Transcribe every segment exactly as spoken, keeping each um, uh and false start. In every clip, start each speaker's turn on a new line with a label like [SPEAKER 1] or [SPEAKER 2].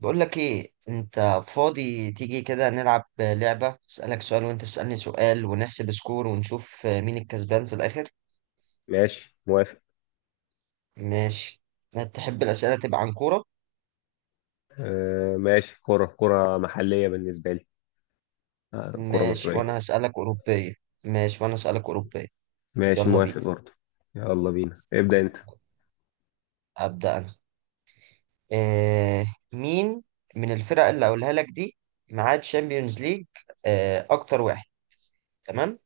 [SPEAKER 1] بقول لك ايه، انت فاضي؟ تيجي كده نلعب لعبة، اسألك سؤال وانت تسألني سؤال ونحسب سكور ونشوف مين الكسبان في الاخر.
[SPEAKER 2] ماشي موافق.
[SPEAKER 1] ماشي. تحب الأسئلة تبقى عن كورة؟
[SPEAKER 2] آه، ماشي. كرة كرة محلية بالنسبة لي. آه، كرة
[SPEAKER 1] ماشي
[SPEAKER 2] مصرية.
[SPEAKER 1] وانا هسألك أوروبية. ماشي وانا هسألك أوروبية.
[SPEAKER 2] ماشي
[SPEAKER 1] يلا
[SPEAKER 2] موافق
[SPEAKER 1] بينا.
[SPEAKER 2] برضو. يلا بينا، ابدأ انت.
[SPEAKER 1] أبدأ انا. آه مين من الفرق اللي هقولها لك دي معاه تشامبيونز ليج؟ آه، اكتر واحد. تمام.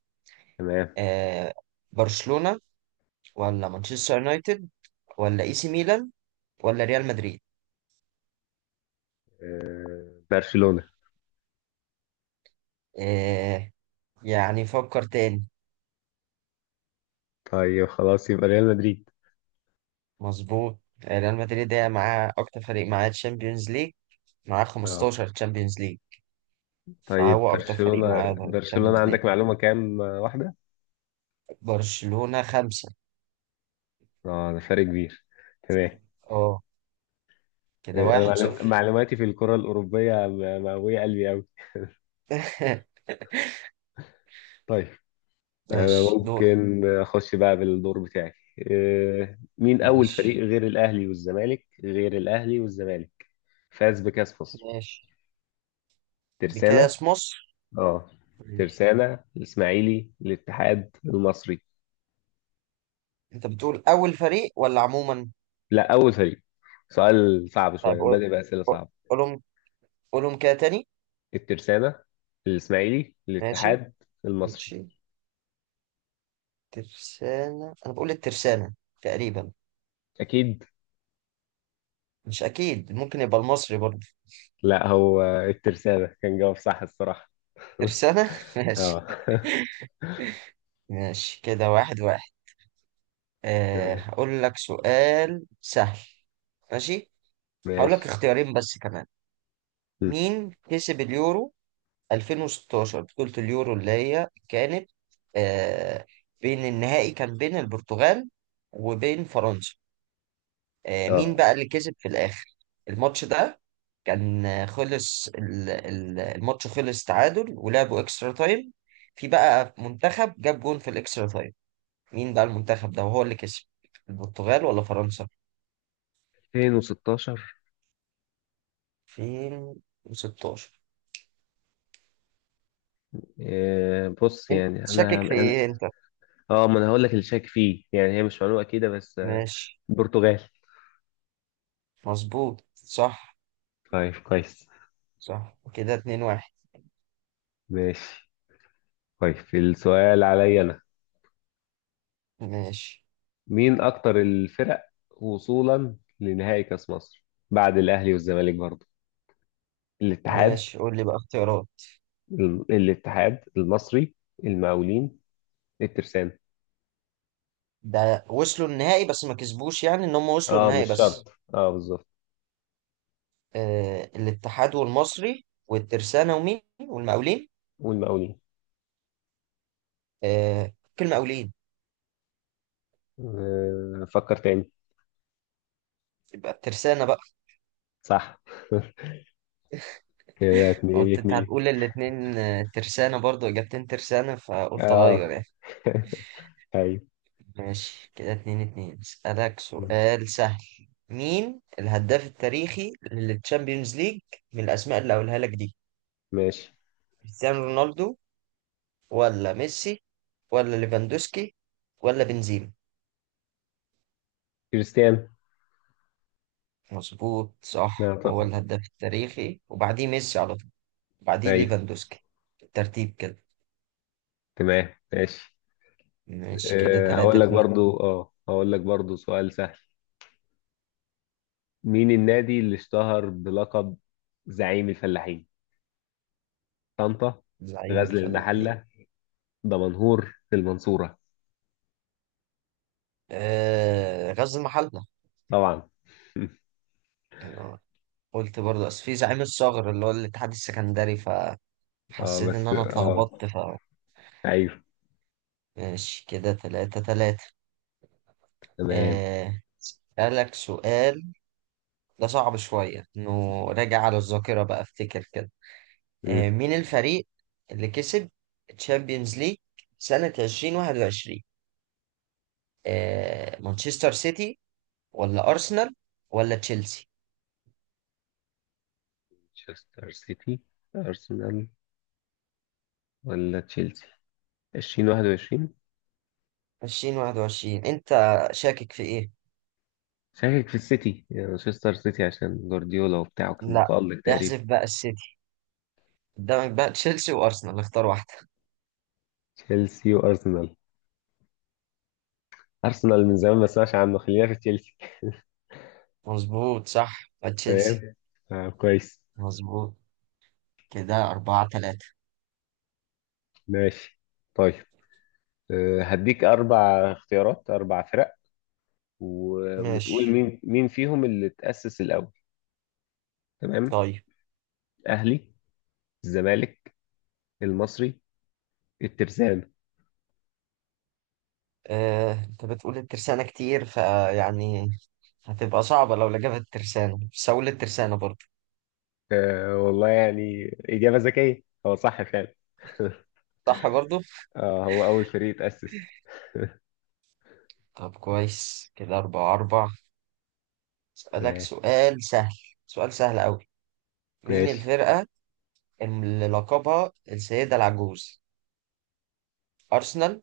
[SPEAKER 2] تمام.
[SPEAKER 1] آه، برشلونة ولا مانشستر يونايتد ولا اي سي ميلان ولا ريال مدريد؟
[SPEAKER 2] آه، برشلونة.
[SPEAKER 1] آه، يعني فكر تاني.
[SPEAKER 2] طيب خلاص، يبقى ريال مدريد.
[SPEAKER 1] مظبوط. ريال مدريد ده معاه اكتر فريق، معاه تشامبيونز ليج، معاه
[SPEAKER 2] اه.
[SPEAKER 1] خمستاشر تشامبيونز ليج،
[SPEAKER 2] طيب
[SPEAKER 1] فهو اكتر فريق
[SPEAKER 2] برشلونة،
[SPEAKER 1] معاه
[SPEAKER 2] برشلونة
[SPEAKER 1] تشامبيونز ليج.
[SPEAKER 2] عندك معلومة كام آه، واحدة؟
[SPEAKER 1] برشلونة خمسة.
[SPEAKER 2] اه، ده فرق كبير. تمام.
[SPEAKER 1] اه، كده
[SPEAKER 2] آه، انا
[SPEAKER 1] واحد
[SPEAKER 2] معلو-
[SPEAKER 1] صفر.
[SPEAKER 2] معلوماتي في الكرة الأوروبية م- مقوية قلبي أوي. طيب، أنا
[SPEAKER 1] ماشي، دور.
[SPEAKER 2] ممكن أخش بقى بالدور بتاعي. آه، مين أول فريق
[SPEAKER 1] ماشي.
[SPEAKER 2] غير الأهلي والزمالك غير الأهلي والزمالك فاز بكأس مصر؟
[SPEAKER 1] ماشي
[SPEAKER 2] ترسانة.
[SPEAKER 1] بكاس مصر.
[SPEAKER 2] اه.
[SPEAKER 1] ماشي.
[SPEAKER 2] ترسانة، الإسماعيلي، الاتحاد، المصري.
[SPEAKER 1] انت بتقول اول فريق ولا عموما؟
[SPEAKER 2] لا، أول فريق. سؤال صعب
[SPEAKER 1] طيب
[SPEAKER 2] شوية،
[SPEAKER 1] قول-
[SPEAKER 2] بدأ بأسئلة
[SPEAKER 1] قول-
[SPEAKER 2] صعبة.
[SPEAKER 1] قولهم، قولهم كده تاني.
[SPEAKER 2] الترسانة، الإسماعيلي،
[SPEAKER 1] ماشي.
[SPEAKER 2] الاتحاد، المصري.
[SPEAKER 1] ماشي. ترسانة، انا بقول الترسانة تقريبا.
[SPEAKER 2] أكيد.
[SPEAKER 1] مش اكيد، ممكن يبقى المصري برضه.
[SPEAKER 2] لا، هو الترسانة كان جواب صح الصراحة.
[SPEAKER 1] ترسانة ماشي.
[SPEAKER 2] اه.
[SPEAKER 1] ماشي كده واحد واحد. آه،
[SPEAKER 2] تمام
[SPEAKER 1] هقول لك سؤال سهل. ماشي. هقول
[SPEAKER 2] ماشي.
[SPEAKER 1] لك اختيارين بس كمان.
[SPEAKER 2] مم.
[SPEAKER 1] مين كسب اليورو ألفين وستاشر؟ بطولة اليورو اللي هي كانت آه، بين النهائي كان بين البرتغال وبين فرنسا. آه، مين
[SPEAKER 2] اه.
[SPEAKER 1] بقى اللي كسب في الآخر الماتش ده؟ كان آه، خلص ال- ال- الماتش، خلص تعادل ولعبوا اكسترا تايم. في بقى منتخب جاب جون في الاكسترا تايم، مين بقى المنتخب ده وهو اللي كسب؟ البرتغال ولا فرنسا؟
[SPEAKER 2] ألفين وستاشر.
[SPEAKER 1] ألفين وستاشر.
[SPEAKER 2] آه، بص،
[SPEAKER 1] انت
[SPEAKER 2] يعني انا
[SPEAKER 1] شاكك في
[SPEAKER 2] انا
[SPEAKER 1] ايه انت؟
[SPEAKER 2] اه، ما انا هقول لك اللي شاك فيه، يعني هي مش معلومه اكيده، بس آه،
[SPEAKER 1] ماشي.
[SPEAKER 2] البرتغال.
[SPEAKER 1] مظبوط، صح.
[SPEAKER 2] طيب كويس.
[SPEAKER 1] صح، كده اتنين واحد.
[SPEAKER 2] ماشي. طيب، السؤال عليا انا.
[SPEAKER 1] ماشي.
[SPEAKER 2] مين اكتر الفرق وصولا لنهائي كاس مصر بعد الاهلي والزمالك برضه. الاتحاد،
[SPEAKER 1] ماشي، قول لي بقى اختيارات.
[SPEAKER 2] ال- الاتحاد المصري، المقاولين، الترسانة.
[SPEAKER 1] ده وصلوا النهائي بس ما كسبوش، يعني ان هم وصلوا
[SPEAKER 2] اه،
[SPEAKER 1] النهائي
[SPEAKER 2] مش
[SPEAKER 1] بس.
[SPEAKER 2] شرط. اه، بالظبط.
[SPEAKER 1] آه، الاتحاد والمصري والترسانة ومين؟ والمقاولين.
[SPEAKER 2] والمقاولين.
[SPEAKER 1] آه، كل المقاولين.
[SPEAKER 2] آه، فكر تاني.
[SPEAKER 1] يبقى الترسانة بقى.
[SPEAKER 2] صح. كده اتنين
[SPEAKER 1] قلت انت
[SPEAKER 2] اتنين.
[SPEAKER 1] هتقول الاتنين آه، ترسانة برضو، اجابتين ترسانة، فقلت اغير
[SPEAKER 2] اه.
[SPEAKER 1] يعني.
[SPEAKER 2] ايوه.
[SPEAKER 1] ماشي كده اتنين اتنين. اسألك سؤال سهل. مين الهداف التاريخي للتشامبيونز ليج من الأسماء اللي هقولها لك دي؟
[SPEAKER 2] ماشي.
[SPEAKER 1] كريستيانو رونالدو ولا ميسي ولا ليفاندوسكي ولا بنزيما؟
[SPEAKER 2] كريستيانو.
[SPEAKER 1] مظبوط
[SPEAKER 2] لا
[SPEAKER 1] صح، هو
[SPEAKER 2] طبعا.
[SPEAKER 1] الهداف التاريخي وبعديه ميسي على طول وبعديه
[SPEAKER 2] ايوه.
[SPEAKER 1] ليفاندوسكي. الترتيب كده.
[SPEAKER 2] تمام ماشي.
[SPEAKER 1] ماشي كده
[SPEAKER 2] أه
[SPEAKER 1] تلاتة
[SPEAKER 2] هقول لك
[SPEAKER 1] اتنين.
[SPEAKER 2] برضو اه هقول لك برضو سؤال سهل. مين النادي اللي اشتهر بلقب زعيم الفلاحين؟ طنطا،
[SPEAKER 1] زعيم
[SPEAKER 2] غزل
[SPEAKER 1] الفلاحين.
[SPEAKER 2] المحلة، دمنهور، المنصورة.
[SPEAKER 1] آه، غزل المحلة.
[SPEAKER 2] طبعا.
[SPEAKER 1] أنا قلت برضه، أصل في زعيم الصغر اللي هو الاتحاد السكندري، ف
[SPEAKER 2] اه،
[SPEAKER 1] حسيت ان
[SPEAKER 2] بس
[SPEAKER 1] انا
[SPEAKER 2] اه.
[SPEAKER 1] اتلخبطت ف
[SPEAKER 2] ايوه.
[SPEAKER 1] ماشي كده تلاتة تلاتة.
[SPEAKER 2] تمام.
[SPEAKER 1] آه، اسألك سؤال ده صعب شوية، انه راجع على الذاكرة بقى، افتكر كده. آه،
[SPEAKER 2] مم.
[SPEAKER 1] مين الفريق اللي كسب تشامبيونز ليج سنة ألفين وواحد وعشرين؟ آه، مانشستر سيتي ولا ارسنال ولا تشيلسي؟
[SPEAKER 2] مانشستر سيتي، ارسنال، ولا تشيلسي؟ ألفين وواحد وعشرين.
[SPEAKER 1] ألفين وواحد وعشرين. انت شاكك في ايه؟
[SPEAKER 2] شاكك في السيتي، يعني مانشستر سيتي عشان جوارديولا وبتاعه كان
[SPEAKER 1] لا،
[SPEAKER 2] متألق تقريبا.
[SPEAKER 1] احذف بقى السيتي. قدامك بقى تشيلسي وارسنال، اختار واحدة.
[SPEAKER 2] تشيلسي وارسنال. ارسنال من زمان ما اسمعش عنه، خلينا في تشيلسي.
[SPEAKER 1] مظبوط صح. تشيلسي.
[SPEAKER 2] تمام. آه كويس.
[SPEAKER 1] مظبوط. كده أربعة تلاتة.
[SPEAKER 2] ماشي. طيب. آه، هديك اربع اختيارات، اربع فرق. و... وتقول
[SPEAKER 1] ماشي.
[SPEAKER 2] مين مين فيهم اللي تأسس الاول. تمام.
[SPEAKER 1] طيب.
[SPEAKER 2] اهلي، الزمالك، المصري، الترسانة.
[SPEAKER 1] آه، أنت بتقول الترسانة كتير، فيعني هتبقى صعبة لو لجبت الترسانة، بس هقول الترسانة برضه.
[SPEAKER 2] آه والله يعني. اجابة ذكية، هو صح فعلا.
[SPEAKER 1] صح برضه؟
[SPEAKER 2] اه، هو اول فريق اتأسس.
[SPEAKER 1] طب كويس، كده أربعة أربعة. أسألك
[SPEAKER 2] تمام
[SPEAKER 1] سؤال سهل. سؤال سهل أوي. مين
[SPEAKER 2] ماشي.
[SPEAKER 1] الفرقة اللي لقبها السيدة العجوز؟ أرسنال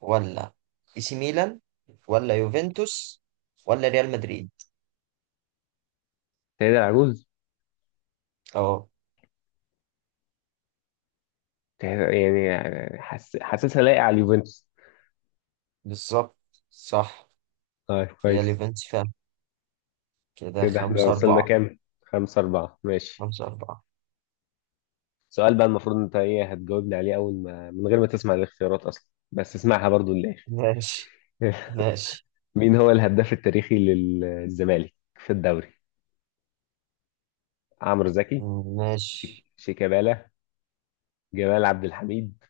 [SPEAKER 1] ولا إي سي ميلان ولا يوفنتوس ولا ريال مدريد؟
[SPEAKER 2] سيد العجوز.
[SPEAKER 1] أه،
[SPEAKER 2] يعني حس... حاسسها لايقة على اليوفنتوس.
[SPEAKER 1] بالظبط. صح.
[SPEAKER 2] طيب
[SPEAKER 1] هي
[SPEAKER 2] كويس.
[SPEAKER 1] اليوفنتوس فعلا. كده
[SPEAKER 2] كده احنا
[SPEAKER 1] خمسة
[SPEAKER 2] وصلنا
[SPEAKER 1] أربعة.
[SPEAKER 2] كام؟ خمسة أربعة، ماشي.
[SPEAKER 1] خمسة أربعة.
[SPEAKER 2] سؤال بقى، المفروض أنت إيه هتجاوبني عليه أول ما من غير ما تسمع الاختيارات أصلا، بس اسمعها برضو للآخر.
[SPEAKER 1] ماشي. ماشي.
[SPEAKER 2] مين هو الهداف التاريخي للزمالك في الدوري؟ عمرو زكي، شيك-
[SPEAKER 1] ماشي.
[SPEAKER 2] شيكابالا، جمال عبد الحميد،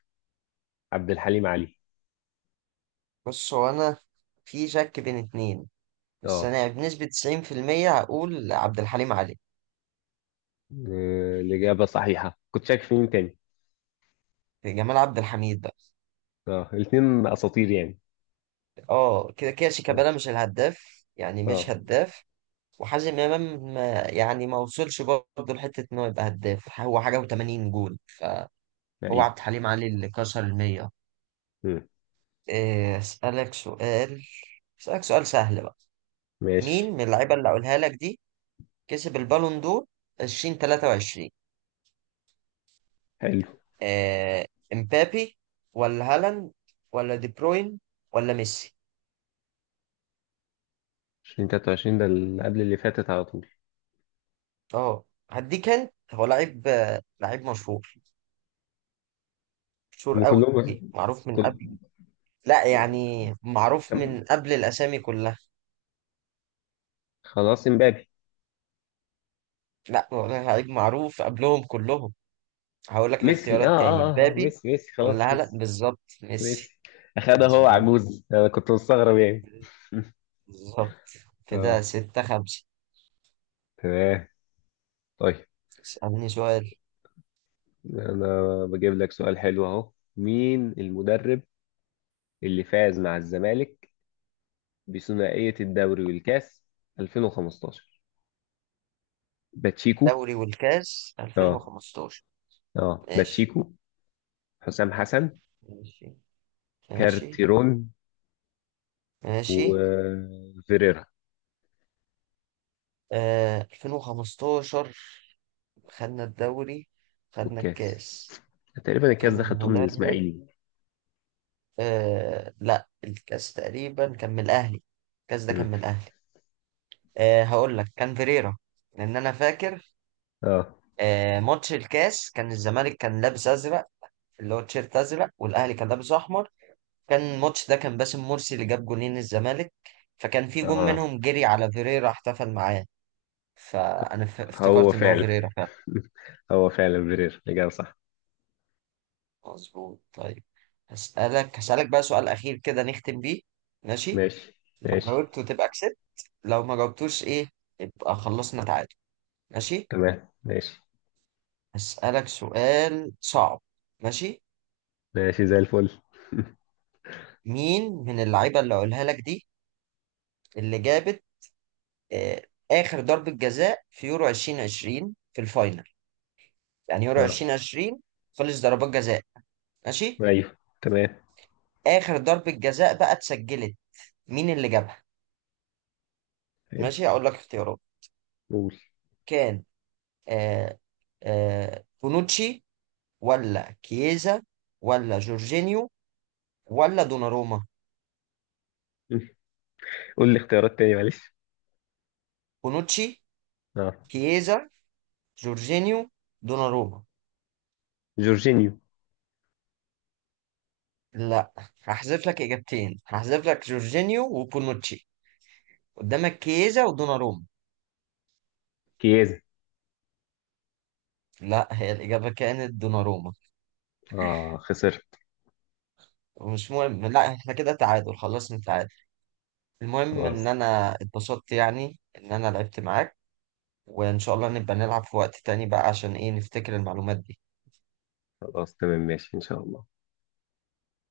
[SPEAKER 2] عبد الحليم علي.
[SPEAKER 1] بص، هو أنا في شك بين اتنين، بس
[SPEAKER 2] اه.
[SPEAKER 1] أنا بنسبة تسعين في المية هقول عبد الحليم علي.
[SPEAKER 2] آه، الإجابة صحيحة. كنت شاك في مين تاني؟
[SPEAKER 1] جمال عبد الحميد بقى.
[SPEAKER 2] اه، الاتنين أساطير يعني.
[SPEAKER 1] اه كده كده،
[SPEAKER 2] اه.
[SPEAKER 1] شيكابالا مش الهداف، يعني
[SPEAKER 2] اه.
[SPEAKER 1] مش هداف. وحازم إمام ما- يعني ما وصلش برضه لحتة إن هو يبقى هداف، هو حاجة و80 جول فهو.
[SPEAKER 2] أيوه.
[SPEAKER 1] عبد الحليم علي اللي كسر المية.
[SPEAKER 2] مم.
[SPEAKER 1] إيه، أسألك سؤال. أسألك سؤال سهل بقى.
[SPEAKER 2] ماشي.
[SPEAKER 1] مين من اللعيبة اللي هقولها لك دي كسب البالون دور ألفين وتلاتة وعشرين؟
[SPEAKER 2] حلو.
[SPEAKER 1] آه، امبابي ولا هالاند ولا دي بروين ولا ميسي؟
[SPEAKER 2] ألفين وتلاتة وعشرين، ده اللي قبل اللي فاتت على طول.
[SPEAKER 1] اه هديك، انت هو لعيب آه، لعيب مشهور، مشهور
[SPEAKER 2] هم
[SPEAKER 1] قوي،
[SPEAKER 2] كلهم.
[SPEAKER 1] معروف من
[SPEAKER 2] كل.
[SPEAKER 1] قبل. لا يعني، معروف
[SPEAKER 2] كم.
[SPEAKER 1] من قبل الاسامي كلها.
[SPEAKER 2] خلاص، امبابي.
[SPEAKER 1] لا، هو لعيب معروف قبلهم كلهم. هقول لك
[SPEAKER 2] ميسي، اه
[SPEAKER 1] الاختيارات تاني.
[SPEAKER 2] اه اه آه،
[SPEAKER 1] مبابي
[SPEAKER 2] ميسي ميسي خلاص
[SPEAKER 1] ولا هالاند؟
[SPEAKER 2] ميسي.
[SPEAKER 1] بالظبط ميسي.
[SPEAKER 2] ميسي اخدها، هو
[SPEAKER 1] مظبوط.
[SPEAKER 2] عجوز، انا كنت مستغرب يعني.
[SPEAKER 1] بالظبط. كده
[SPEAKER 2] اه.
[SPEAKER 1] ستة خمسة.
[SPEAKER 2] تمام. طيب.
[SPEAKER 1] اسألني سؤال.
[SPEAKER 2] انا بجيب لك سؤال حلو اهو. مين المدرب اللي فاز مع الزمالك بثنائية الدوري والكاس ألفين وخمسة عشر؟ باتشيكو.
[SPEAKER 1] دوري والكاس
[SPEAKER 2] اه.
[SPEAKER 1] ألفين وخمستاشر.
[SPEAKER 2] اه،
[SPEAKER 1] ماشي.
[SPEAKER 2] باتشيكو، حسام حسن،
[SPEAKER 1] ماشي. ماشي.
[SPEAKER 2] كارتيرون،
[SPEAKER 1] ماشي.
[SPEAKER 2] وفيريرا.
[SPEAKER 1] آه ألفين وخمستاشر، خدنا الدوري، خدنا
[SPEAKER 2] والكاس.
[SPEAKER 1] الكاس.
[SPEAKER 2] تقريبا الكاس
[SPEAKER 1] كان
[SPEAKER 2] ده خدته من
[SPEAKER 1] المدرب
[SPEAKER 2] الاسماعيلي.
[SPEAKER 1] آه لا، الكاس تقريبا كان من الأهلي، الكاس ده كان
[SPEAKER 2] مم.
[SPEAKER 1] من الأهلي. آه هقول لك كان فيريرا، لأن أنا فاكر
[SPEAKER 2] اه.
[SPEAKER 1] آه ماتش الكاس كان الزمالك كان لابس أزرق، اللي هو تيشيرت أزرق والأهلي كان لابس أحمر. كان الماتش ده كان باسم مرسي اللي جاب جولين الزمالك، فكان في جون
[SPEAKER 2] اه،
[SPEAKER 1] منهم جري على فيريرا احتفل معاه، فأنا ف-
[SPEAKER 2] هو
[SPEAKER 1] افتكرت إن هو
[SPEAKER 2] فعلا.
[SPEAKER 1] فيريرا.
[SPEAKER 2] هو فعلا برير، إجابة صح.
[SPEAKER 1] مظبوط، طيب. هسألك هسألك بقى سؤال أخير كده نختم بيه. ماشي.
[SPEAKER 2] ماشي
[SPEAKER 1] لو
[SPEAKER 2] ماشي.
[SPEAKER 1] جاوبته تبقى كسبت، لو ما جاوبتوش إيه، يبقى خلصنا تعادل. ماشي.
[SPEAKER 2] تمام ماشي.
[SPEAKER 1] هسألك سؤال صعب. ماشي.
[SPEAKER 2] ماشي زي الفل.
[SPEAKER 1] مين من اللعيبة اللي أقولها لك دي اللي جابت آه آخر ضربة جزاء في يورو ألفين وعشرين في الفاينل؟ يعني يورو
[SPEAKER 2] اه.
[SPEAKER 1] ألفين عشرين خلص ضربات جزاء. ماشي.
[SPEAKER 2] أيوه تمام.
[SPEAKER 1] آخر ضربة جزاء بقى اتسجلت، مين اللي جابها؟
[SPEAKER 2] حلو.
[SPEAKER 1] ماشي، أقول لك اختيارات.
[SPEAKER 2] قول.
[SPEAKER 1] كان آه آه، بونوتشي ولا كييزا ولا جورجينيو ولا دوناروما؟
[SPEAKER 2] قول لي اختيارات تاني، معلش.
[SPEAKER 1] بونوتشي،
[SPEAKER 2] اه.
[SPEAKER 1] كييزا، جورجينيو، دوناروما.
[SPEAKER 2] جورجينيو.
[SPEAKER 1] لا. هحذف لك اجابتين، هحذف لك جورجينيو وبونوتشي. قدامك كييزا ودوناروما.
[SPEAKER 2] كيازا.
[SPEAKER 1] لا، هي الاجابه كانت دوناروما.
[SPEAKER 2] اه، خسرت.
[SPEAKER 1] مش مهم، لا احنا كده تعادل، خلصنا تعادل. المهم ان
[SPEAKER 2] خلاص.
[SPEAKER 1] انا اتبسطت يعني ان انا لعبت معاك. وان شاء الله نبقى نلعب في وقت تاني بقى، عشان ايه، نفتكر المعلومات دي.
[SPEAKER 2] خلاص تمام ماشي، إن شاء الله.